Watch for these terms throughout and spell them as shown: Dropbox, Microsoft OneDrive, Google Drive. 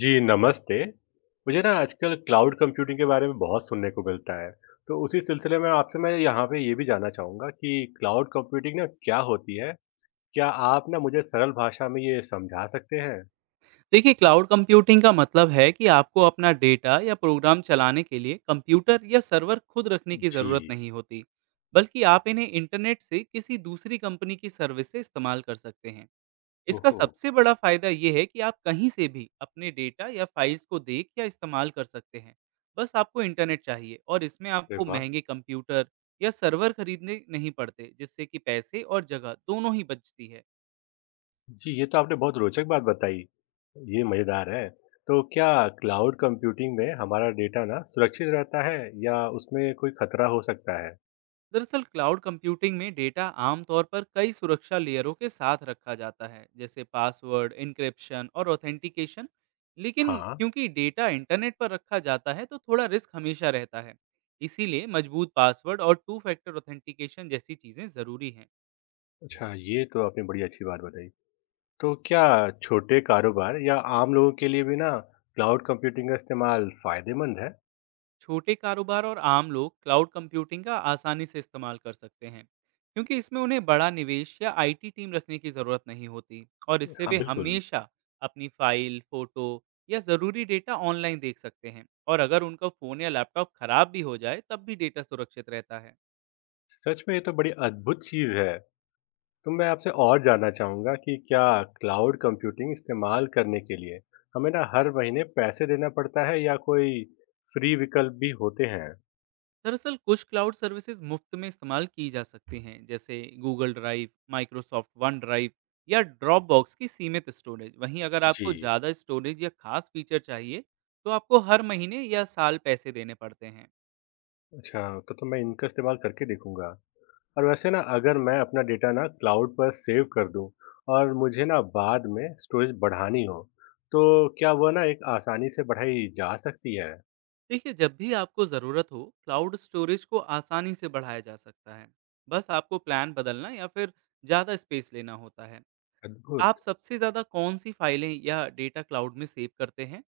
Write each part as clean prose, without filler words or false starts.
जी, नमस्ते। मुझे ना आजकल क्लाउड कंप्यूटिंग के बारे में बहुत सुनने को मिलता है। तो उसी सिलसिले में आपसे मैं यहाँ पे ये भी जानना चाहूँगा कि क्लाउड कंप्यूटिंग ना क्या होती है? क्या आप ना मुझे सरल भाषा में ये समझा सकते हैं? देखिए, क्लाउड कंप्यूटिंग का मतलब है कि आपको अपना डेटा या प्रोग्राम चलाने के लिए कंप्यूटर या सर्वर खुद रखने की जी। ज़रूरत नहीं होती, बल्कि आप इन्हें इंटरनेट से किसी दूसरी कंपनी की सर्विस से इस्तेमाल कर सकते हैं। इसका ओहो! सबसे बड़ा फ़ायदा ये है कि आप कहीं से भी अपने डेटा या फाइल्स को देख या इस्तेमाल कर सकते हैं। बस आपको इंटरनेट चाहिए, और इसमें अरे आपको वाह! महंगे कंप्यूटर या सर्वर खरीदने नहीं पड़ते, जिससे कि पैसे और जगह दोनों ही बचती है। जी, ये तो आपने बहुत रोचक बात बताई। ये मज़ेदार है। तो क्या क्लाउड कंप्यूटिंग में हमारा डेटा ना सुरक्षित रहता है या उसमें कोई खतरा हो सकता है? दरअसल, क्लाउड कंप्यूटिंग में डेटा आमतौर पर कई सुरक्षा लेयरों के साथ रखा जाता है, जैसे पासवर्ड, इंक्रिप्शन और ऑथेंटिकेशन। लेकिन हाँ। क्योंकि डेटा इंटरनेट पर रखा जाता है, तो थोड़ा रिस्क हमेशा रहता है। इसीलिए मजबूत पासवर्ड और टू फैक्टर ऑथेंटिकेशन जैसी चीज़ें ज़रूरी हैं। अच्छा, ये तो आपने बड़ी अच्छी बात बताई। तो क्या छोटे कारोबार या आम लोगों के लिए भी ना क्लाउड कंप्यूटिंग का इस्तेमाल फायदेमंद है? छोटे कारोबार और आम लोग क्लाउड कंप्यूटिंग का आसानी से इस्तेमाल कर सकते हैं, क्योंकि इसमें उन्हें बड़ा निवेश या आईटी टीम रखने की ज़रूरत नहीं होती, और इससे हाँ वे बिल्कुल। हमेशा अपनी फाइल, फोटो या ज़रूरी डेटा ऑनलाइन देख सकते हैं। और अगर उनका फ़ोन या लैपटॉप ख़राब भी हो जाए, तब भी डेटा सुरक्षित रहता है। सच में ये तो बड़ी अद्भुत चीज़ है। तो मैं आपसे और जानना चाहूँगा कि क्या क्लाउड कंप्यूटिंग इस्तेमाल करने के लिए हमें ना हर महीने पैसे देना पड़ता है या कोई फ्री विकल्प भी होते हैं? दरअसल, कुछ क्लाउड सर्विसेज मुफ्त में इस्तेमाल की जा सकती हैं, जैसे Google Drive, Microsoft OneDrive या ड्रॉपबॉक्स की सीमित स्टोरेज। वहीं अगर जी। आपको ज़्यादा स्टोरेज या खास फीचर चाहिए, तो आपको हर महीने या साल पैसे देने पड़ते हैं। अच्छा, तो मैं इनका इस्तेमाल करके देखूंगा। और वैसे ना अगर मैं अपना डेटा ना क्लाउड पर सेव कर दूं और मुझे ना बाद में स्टोरेज बढ़ानी हो तो क्या वह ना एक आसानी से बढ़ाई जा सकती है। देखिए, जब भी आपको ज़रूरत हो, क्लाउड स्टोरेज को आसानी से बढ़ाया जा सकता है। बस आपको प्लान बदलना या फिर ज़्यादा स्पेस लेना होता है। अद्भुत। आप सबसे ज़्यादा कौन सी फाइलें या डेटा क्लाउड में सेव करते हैं?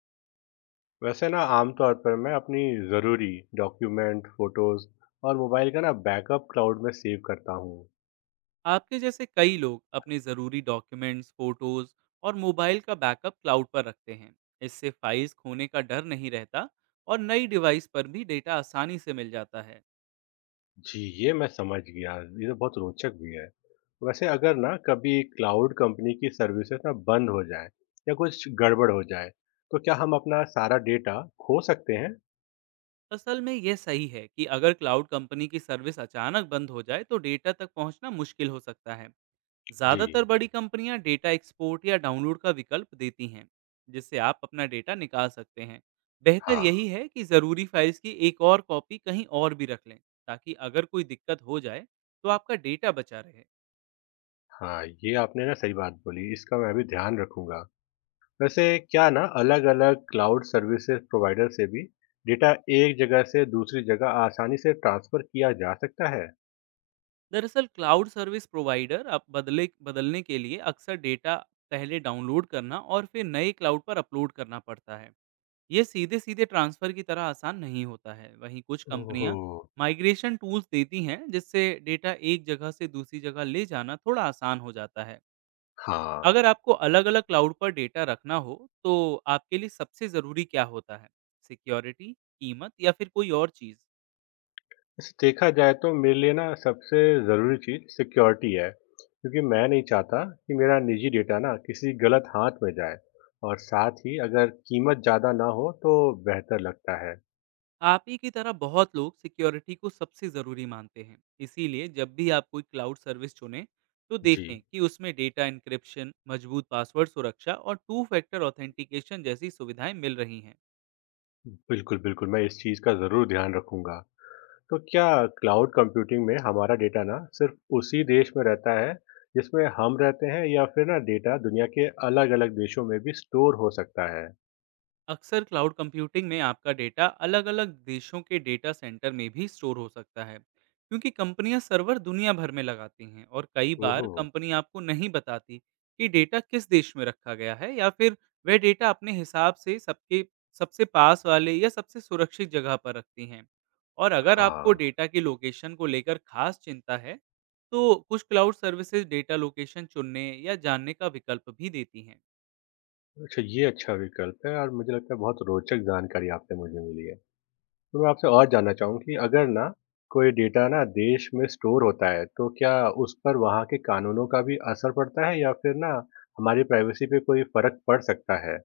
वैसे ना आमतौर पर मैं अपनी ज़रूरी डॉक्यूमेंट फोटोज़ और मोबाइल का ना बैकअप क्लाउड में सेव करता हूँ। आपके जैसे कई लोग अपने ज़रूरी डॉक्यूमेंट्स, फोटोज और मोबाइल का बैकअप क्लाउड पर रखते हैं। इससे फाइल्स खोने का डर नहीं रहता, और नई डिवाइस पर भी डेटा आसानी से मिल जाता है। जी ये मैं समझ गया। ये तो बहुत रोचक भी है। वैसे अगर ना कभी क्लाउड कंपनी की सर्विसेज ना बंद हो जाए या कुछ गड़बड़ हो जाए तो क्या हम अपना सारा डेटा खो सकते हैं? असल में ये सही है कि अगर क्लाउड कंपनी की सर्विस अचानक बंद हो जाए, तो डेटा तक पहुंचना मुश्किल हो सकता है। जी। ज़्यादातर बड़ी कंपनियां डेटा एक्सपोर्ट या डाउनलोड का विकल्प देती हैं, जिससे आप अपना डेटा निकाल सकते हैं। बेहतर हाँ, यही है कि ज़रूरी फाइल्स की एक और कॉपी कहीं और भी रख लें, ताकि अगर कोई दिक्कत हो जाए, तो आपका डेटा बचा रहे। हाँ, ये आपने ना सही बात बोली, इसका मैं भी ध्यान रखूँगा। वैसे क्या ना अलग-अलग क्लाउड सर्विसेज़ प्रोवाइडर से भी डेटा एक जगह से दूसरी जगह आसानी से ट्रांसफ़र किया जा सकता है? दरअसल, क्लाउड सर्विस प्रोवाइडर अब बदले बदलने के लिए अक्सर डेटा पहले डाउनलोड करना और फिर नए क्लाउड पर अपलोड करना पड़ता है। ये सीधे सीधे ट्रांसफ़र की तरह आसान नहीं होता है। वहीं कुछ ओहो! कंपनियां माइग्रेशन टूल्स देती हैं, जिससे डेटा एक जगह से दूसरी जगह ले जाना थोड़ा आसान हो जाता है। हाँ, अगर आपको अलग अलग क्लाउड पर डेटा रखना हो, तो आपके लिए सबसे ज़रूरी क्या होता है? सिक्योरिटी, कीमत या फिर कोई और चीज़? वैसे देखा जाए तो मेरे लिए ना सबसे ज़रूरी चीज़ सिक्योरिटी है, क्योंकि मैं नहीं चाहता कि मेरा निजी डेटा ना किसी गलत हाथ में जाए और साथ ही अगर कीमत ज़्यादा ना हो तो बेहतर लगता है। आप ही की तरह बहुत लोग सिक्योरिटी को सबसे ज़रूरी मानते हैं। इसीलिए जब भी आप कोई क्लाउड सर्विस चुनें, तो देखें जी, कि उसमें डेटा एन्क्रिप्शन, मजबूत पासवर्ड सुरक्षा और टू फैक्टर ऑथेंटिकेशन जैसी सुविधाएं मिल रही हैं। बिल्कुल, बिल्कुल, मैं इस चीज़ का ज़रूर ध्यान रखूँगा। तो क्या क्लाउड कंप्यूटिंग में हमारा डेटा ना सिर्फ उसी देश में रहता है जिसमें हम रहते हैं या फिर ना डेटा दुनिया के अलग अलग देशों में भी स्टोर हो सकता है? अक्सर क्लाउड कंप्यूटिंग में आपका डेटा अलग-अलग देशों के डेटा सेंटर में भी स्टोर हो सकता है, क्योंकि कंपनियां सर्वर दुनिया भर में लगाती हैं, और कई बार ओहो। कंपनी आपको नहीं बताती कि डेटा किस देश में रखा गया है, या फिर वह डेटा अपने हिसाब से सबके सबसे पास वाले या सबसे सुरक्षित जगह पर रखती हैं। और अगर आपको हाँ। डेटा की लोकेशन को लेकर खास चिंता है, तो कुछ क्लाउड सर्विसेज डेटा लोकेशन चुनने या जानने का विकल्प भी देती हैं। अच्छा, ये अच्छा विकल्प है और मुझे लगता है बहुत रोचक जानकारी आपने मुझे मिली है। तो मैं आपसे और जानना चाहूँ कि अगर ना कोई डेटा ना देश में स्टोर होता है तो क्या उस पर वहाँ के कानूनों का भी असर पड़ता है या फिर ना हमारी प्राइवेसी पे कोई फर्क पड़ सकता है?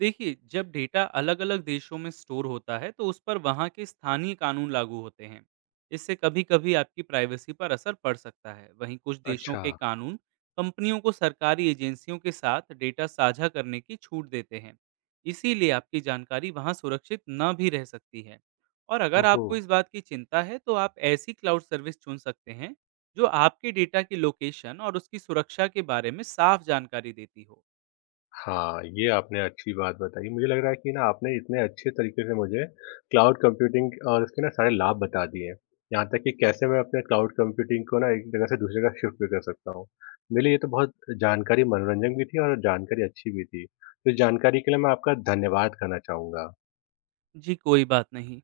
देखिए, जब डेटा अलग-अलग देशों में स्टोर होता है, तो उस पर वहाँ के स्थानीय कानून लागू होते हैं। इससे कभी-कभी आपकी प्राइवेसी पर असर पड़ सकता है। वहीं कुछ देशों अच्छा। के कानून कंपनियों को सरकारी एजेंसियों के साथ डेटा साझा करने की छूट देते हैं। इसीलिए आपकी जानकारी वहाँ सुरक्षित न भी रह सकती है। और अगर ओहो। आपको इस बात की चिंता है, तो आप ऐसी क्लाउड सर्विस चुन सकते हैं जो आपके डेटा की लोकेशन और उसकी सुरक्षा के बारे में साफ जानकारी देती हो। हाँ, ये आपने अच्छी बात बताई। मुझे लग रहा है कि ना आपने इतने अच्छे तरीके से मुझे क्लाउड कंप्यूटिंग और उसके ना सारे लाभ बता दिए हैं। यहाँ तक कि कैसे मैं अपने क्लाउड कंप्यूटिंग को ना एक जगह से दूसरी जगह शिफ्ट भी कर सकता हूँ। मेरे लिए ये तो बहुत जानकारी मनोरंजक भी थी और जानकारी अच्छी भी थी। तो इस जानकारी के लिए मैं आपका धन्यवाद करना चाहूँगा। जी, कोई बात नहीं।